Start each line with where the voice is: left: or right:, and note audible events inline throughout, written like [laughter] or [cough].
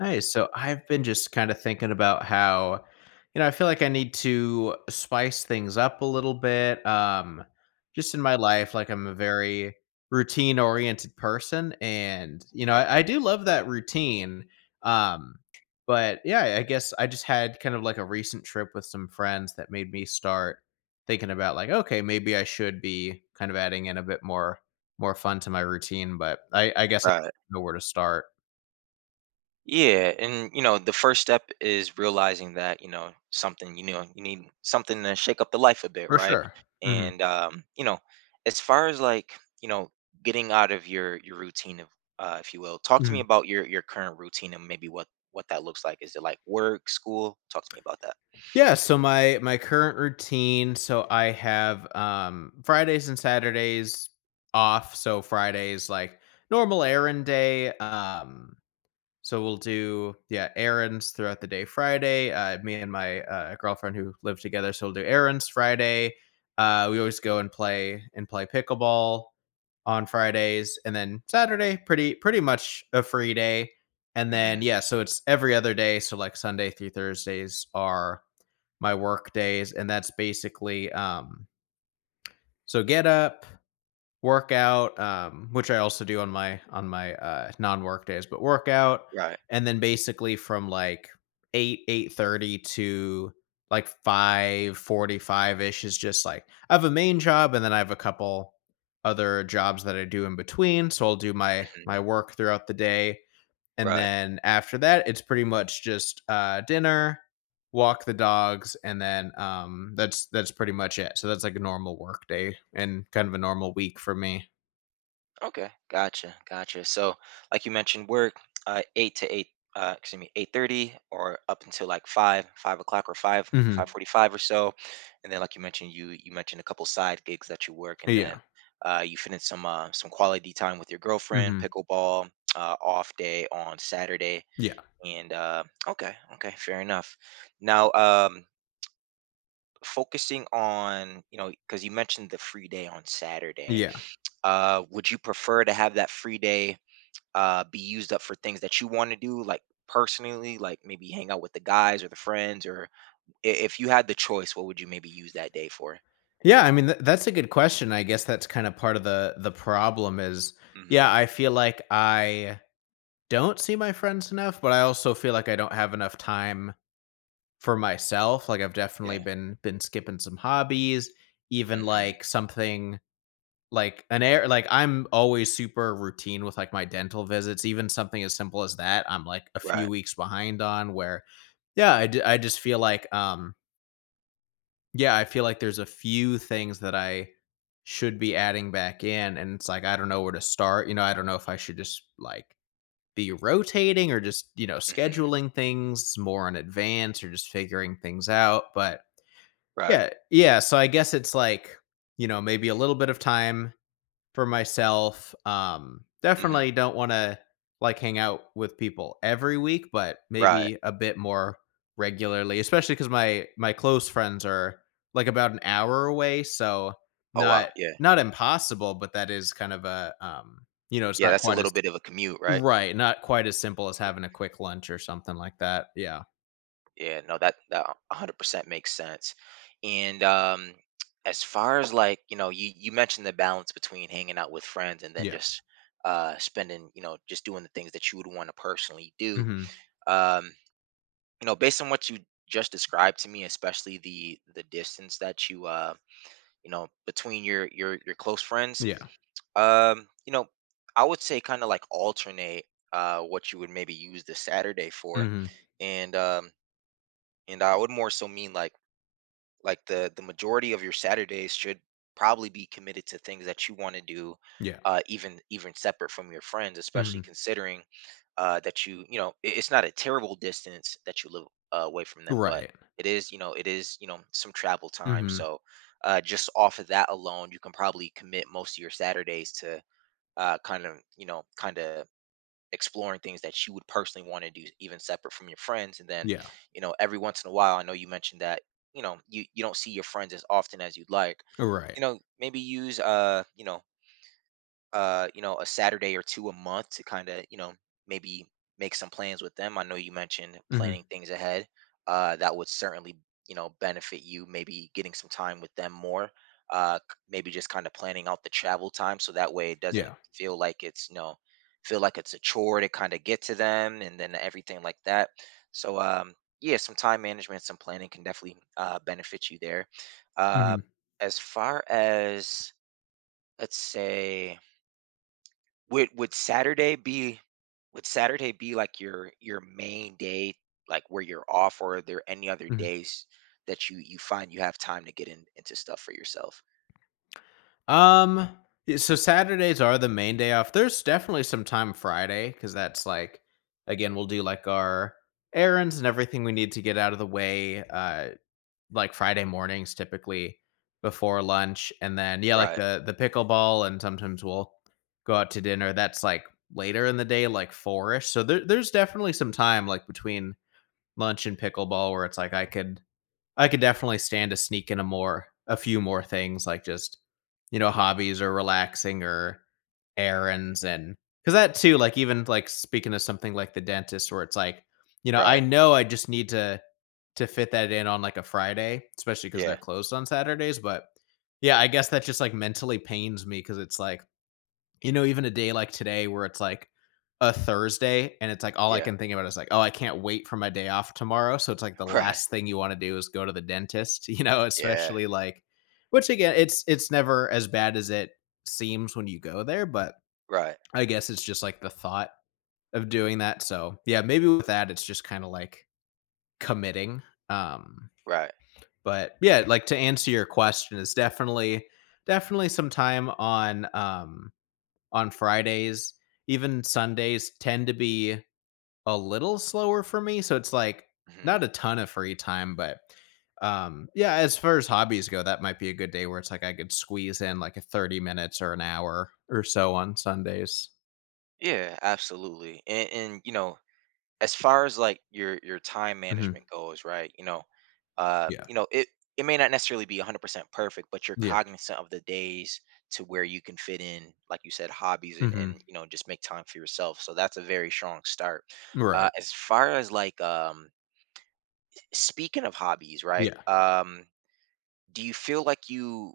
left: Nice. So I've been just kind of thinking about how, I feel like I need to spice things up a little bit. Just in my life, like I'm a very routine oriented person. And, I do love that routine. Um, but yeah, I guess I just had kind of like a recent trip with some friends that made me start thinking about like, okay, maybe I should be kind of adding in a bit more fun to my routine, but I guess I
right: Right.
left: don't know where to start.
right: Yeah, and you know, the first step is realizing that, you know, something, you know, you need something to shake up the life a bit,
left: For
right: right?
left: sure. Mhm.
right: And You know, as far as like, you know, getting out of your routine of if you will, talk to me
left: Mhm.
right: about your current routine and maybe what that looks like. Is it like work, school? Talk to me about that.
left: Yeah, so my current routine, so I have Fridays and Saturdays off. So Fridays like normal errand day. So we'll do, yeah, errands throughout the day Friday. Me and my girlfriend who live together, so we'll do errands Friday. We always go and play pickleball on Fridays, and then Saturday pretty much a free day. And then
right: hmm
left: yeah, so it's every other day, so like Sunday through Thursdays are my work days, and that's basically, so get up, workout, which I also do on my non-work days, but workout,
right: Right.
left: and then basically from like eight eight thirty to like 5:45 ish is just like I have a main job, and then I have a couple other jobs that I do in between. So I'll do my
right: hmm
left: work throughout the day, and
right: Right.
left: then after that, it's pretty much just, dinner, walk the dogs, and then, that's pretty much it. So that's like a normal work day and kind of a normal week for me.
right: Okay, gotcha, gotcha. So, like you mentioned, work eight to eight, excuse me, 8:30, or up until like five, 5 o'clock, or five, five
left: Mhm.
right: forty-five or so. And then, like you mentioned, you mentioned a couple side gigs that you work, and then
left: Yeah.
right: you finish some quality time with your girlfriend,
left: Mhm.
right: pickleball, off day on Saturday.
left: Yeah.
right: And okay, okay, fair enough. Now, um, Focusing on you know, because you mentioned the free day on Saturday,
left: Yeah.
right: would you prefer to have that free day be used up for things that you want to do, like personally, like maybe hang out with the guys or the friends, or if you had the choice, what would you maybe use that day for?
left: Yeah, I mean, that's a good question. I guess that's kinda part of the problem is, yeah,
right: hmm
left: I feel like I don't see my friends enough, but I also feel like I don't have enough time for myself. Like, I've definitely
right: Yeah.
left: been skipping some hobbies, even,
right: hmm
left: like, something. I'm always super routine with, like, my dental visits, even something as simple as that, I'm, like, a
right: Right.
left: few weeks behind on where, yeah, I just feel like, yeah, I feel like there's a few things that I should be adding back in, and it's like, I don't know where to start, I don't know if I should just, like, be rotating or just,
right: hmm
left: scheduling things more in advance or just figuring things out, but
right: Right.
left: yeah, yeah, so I guess it's like, maybe a little bit of time for myself.
right: hmm
left: Definitely don't want to like hang out with people every week, but
right: Right.
left: maybe a bit more regularly, especially because my close friends are like about an hour away, so
right: Oh wow.
left: not
right: Yeah.
left: not impossible, but that is kind of a, it's
right: Yeah.
left: not
right: That's a
left: quite
right: little
left: as,
right: bit of a commute, right?
left: right, not quite as simple as having a quick lunch or something like that. Yeah,
right: Yeah. No, that 100% makes sense. And As far as like you know, you mentioned the balance between hanging out with friends and then
left: yeah.
right: just spending you know just doing the things that you would want to personally do
left: Hmm.
right: um you know based on what you just described to me, especially the distance that you you know between your your close friends,
left: Yeah.
right: you know, I would say kind of like alternate what you would maybe use the Saturday for.
left: Hmm.
right: and um and I would more so mean like the majority of your Saturdays should probably be committed to things that you want to do,
left: Yeah.
right: even even separate from your friends, especially
left: Hmm.
right: considering that you know it's not a terrible distance that you live away from them, but
left: Right.
right: it is you know it is you know some travel time.
left: Hmm.
right: So just off of that alone, you can probably commit most of your Saturdays to kind of you know kind of exploring things that you would personally want to do even separate from your friends. And then
left: Yeah.
right: you know every once in a while, I know you mentioned that you know you, you don't see your friends as often as you'd like.
left: Right.
right: You know, maybe use you know, a Saturday or two a month to kind of, you know, maybe make some plans with them. I know you mentioned
left: Hmm.
right: planning things ahead. That would certainly, you know, benefit you. Maybe getting some time with them more. Maybe just kind of planning out the travel time so that way it doesn't
left: Yeah.
right: feel like it's, feel like it's a chore to kind of get to them and then everything like that. So, yeah, some time management, some planning can definitely benefit you there. Uh,
left: Hmm.
right: as far as, let's say, would Saturday be, would Saturday be like your main day, like where you're off, or are there any other days that you find you have time to get in, into stuff for yourself?
left: Um, so Saturdays are the main day off. There's definitely some time Friday because that's like, again, we'll do like our errands and everything we need to get out of the way. Like Friday mornings typically before lunch, and then, yeah, like
right: Right.
left: the pickleball, and sometimes we'll go out to dinner. That's like later in the day, like four ish. So there's definitely some time like between lunch and pickleball where it's like I could definitely stand to sneak in a few more things like just, hobbies or relaxing or
right: hmm
left: errands, and because that too, like even like speaking of something like the dentist where it's like, I
right: Right.
left: know I just need to fit that in on like a Friday, especially because they're
right: Yeah.
left: closed on Saturdays. But yeah, I guess that just like mentally pains me because it's like, even a day like today where it's like a Thursday, and it's like all I
right: Yeah.
left: can think about is like, oh, I can't wait for my day off tomorrow. So it's like the
right: [laughs] Right.
left: last thing you want to do is go to the dentist, [laughs]
right: Yeah.
left: especially like which again, it's never as bad as it seems when you go there, but
right: Right.
left: I guess it's just like the thought of doing that. So yeah, maybe with that it's just kind of like committing. Um
right: Right.
left: but yeah, like to answer your question is definitely some time on Fridays, even Sundays tend to be a little slower for me. So it's like not
right: hmm
left: a ton of free time, but, yeah, as far as hobbies go, that might be a good day where it's like I could squeeze in like a 30 minutes or an hour or so on Sundays.
right: Yeah. Absolutely. And you know as far as like your time
left: Hmm.
right: management goes, right?
left: Yeah.
right: You know, it may not necessarily be 100% perfect, but you're
left: Yeah.
right: cognizant of the days to where you can fit in, like you said, hobbies
left: Hmm.
right: and you know, just make time for yourself. So that's a very strong start.
left: Right.
right: As far as like speaking of hobbies, right?
left: Yeah.
right: Do you feel like you,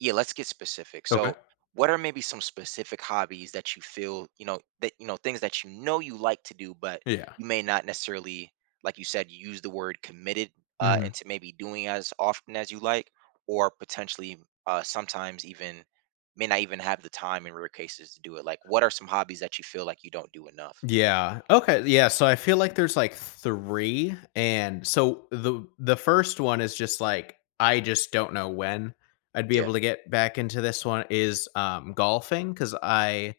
right: yeah, let's get specific.
left: Okay.
right: So, what are maybe some specific hobbies that you feel, you know, that you know, things that you know you like to do, but
left: Yeah.
right: you may not necessarily, like you said, you use the word committed
left: Mhm.
right: into maybe doing as often as you like, or potentially sometimes even may not even have the time in rare cases to do it. Like, what are some hobbies that you feel like you don't do enough?
left: Yeah. Okay. Yeah. So I feel like there's like three, and so the first one is just like I just don't know when I'd be
right: Yeah,
left: able to get back into. This one is golfing because I,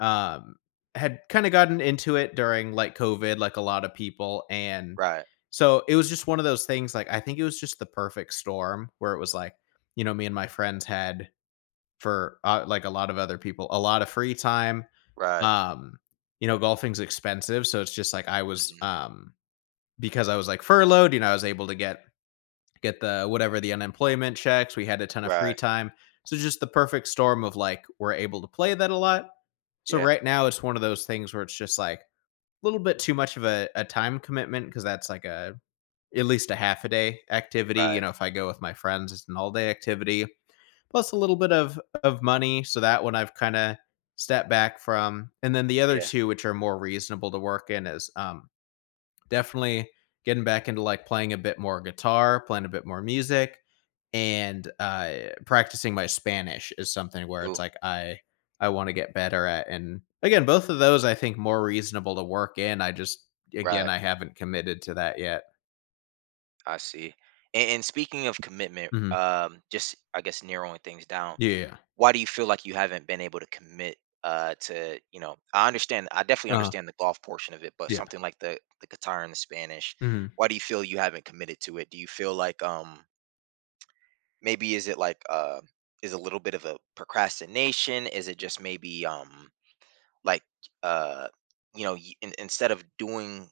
left: um, had kind of gotten into it during like COVID, like a lot of people, and
right: right,
left: so it was just one of those things. Like I think it was just the perfect storm where it was like, me and my friends had, for like a lot of other people, a lot of free time.
right: right,
left: um, Golfing's expensive, so it's just like I was,
right: hmm,
left: because I was like furloughed, I was able to get the whatever the unemployment checks. We had a ton of free
right: right,
left: time. So just the perfect storm of like we're able to play that a lot. So
right: yeah,
left: right now it's one of those things where it's just like a little bit too much of a time commitment because that's like a at least a half a day activity. You
right: right,
left: know, if I go with my friends, it's an all day activity plus a little bit of money. So that one I've kind of stepped back from. And then the other
right: yeah,
left: two, which are more reasonable to work in, is, definitely getting back into like playing a bit more guitar, playing a bit more music, and, practicing my Spanish is something where it's
right: ooh,
left: like I want to get better at. And again, both of those I think more reasonable to work in. I just, again,
right: right.
left: I haven't committed to that yet.
right: I see. And speaking of commitment,
left: Hmm.
right: just I guess narrowing things down,
left: Yeah.
right: why do you feel like you haven't been able to commit to, you know, I understand, I definitely
left: Uh,
right: understand the golf portion of it, but
left: yeah.
right: something like the guitar and the Spanish,
left: Hmm.
right: why do you feel you haven't committed to it? Do you feel like maybe is it like is a little bit of a procrastination? Is it just maybe like uh you know instead of doing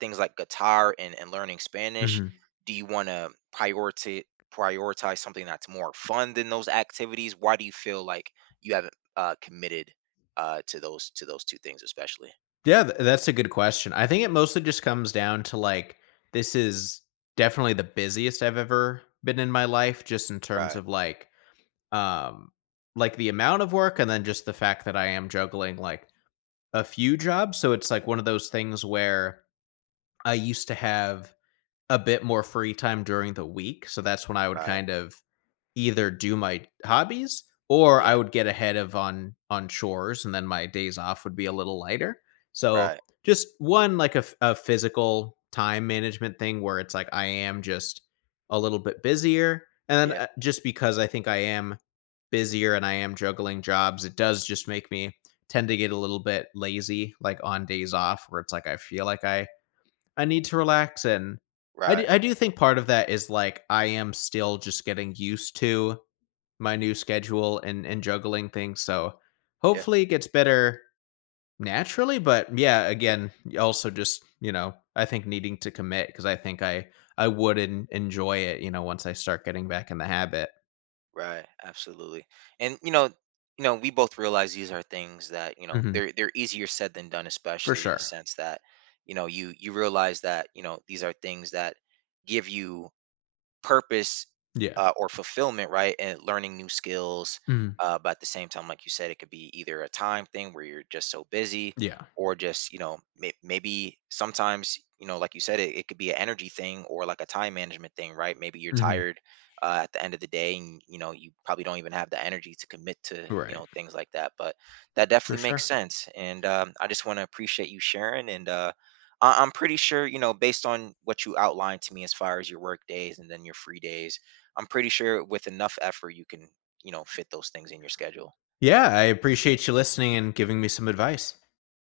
right: things like guitar and learning Spanish,
left: Hmm.
right: do you want to prioritize, prioritize something that's more fun than those activities? Why do you feel like you haven't committed to those, to those two things especially?
left: Yeah, th that's a good question. I think it mostly just comes down to, like, this is definitely the busiest I've ever been in my life just in terms
right: Right,
left: of, um, like, the amount of work, and then just the fact that I am juggling, like, a few jobs, so it's, like, one of those things where I used to have a bit more free time during the week, so that's when I would
right: right,
left: kind of either do my hobbies, or I
right: yeah,
left: would get ahead of on chores, and then my days off would be a little lighter. So
right: right,
left: just one like a physical time management thing where it's like I am just a little bit busier, and then,
right: yeah,
left: just because I think I am busier and I am juggling jobs, it does just make me tend to get a little bit lazy, like on days off where it's like I feel like I need to relax, and I
right: right,
left: do, I do think part of that is like I am still just getting used to my new schedule and juggling things. So
right: yeah.
left: hopefully it gets better naturally, but yeah, again, also just, I think needing to commit because I think I would enjoy it, once I start getting back in the habit.
right: Right, absolutely. And you know, we both realize these are things that, you know,
left: Hmm.
right: they're easier said than done,
left: For
right: especially in the
left: sure.
right: sense that, you know, you realize that, you know, these are things that give you purpose
left: Yeah.
right: or fulfillment, right? And learning new skills.
left: Mhm.
right: But at the same time, like you said, it could be either a time thing where you're just so busy,
left: Yeah.
right: or just you know maybe sometimes you know like you said, it could be an energy thing or like a time management thing, right? Maybe you're
left: Hmm.
right: tired at the end of the day, and you know you probably don't even have the energy to commit to you
left: Right.
right: know things like that. But that
left: For
right: definitely makes
left: sure.
right: sense, and I just want to appreciate you sharing and. I'm pretty sure, you know, based on what you outlined to me as far as your work days and then your free days, I'm pretty sure with enough effort you can, you know, fit those things in your schedule.
left: Yeah, I appreciate you listening and giving me some advice.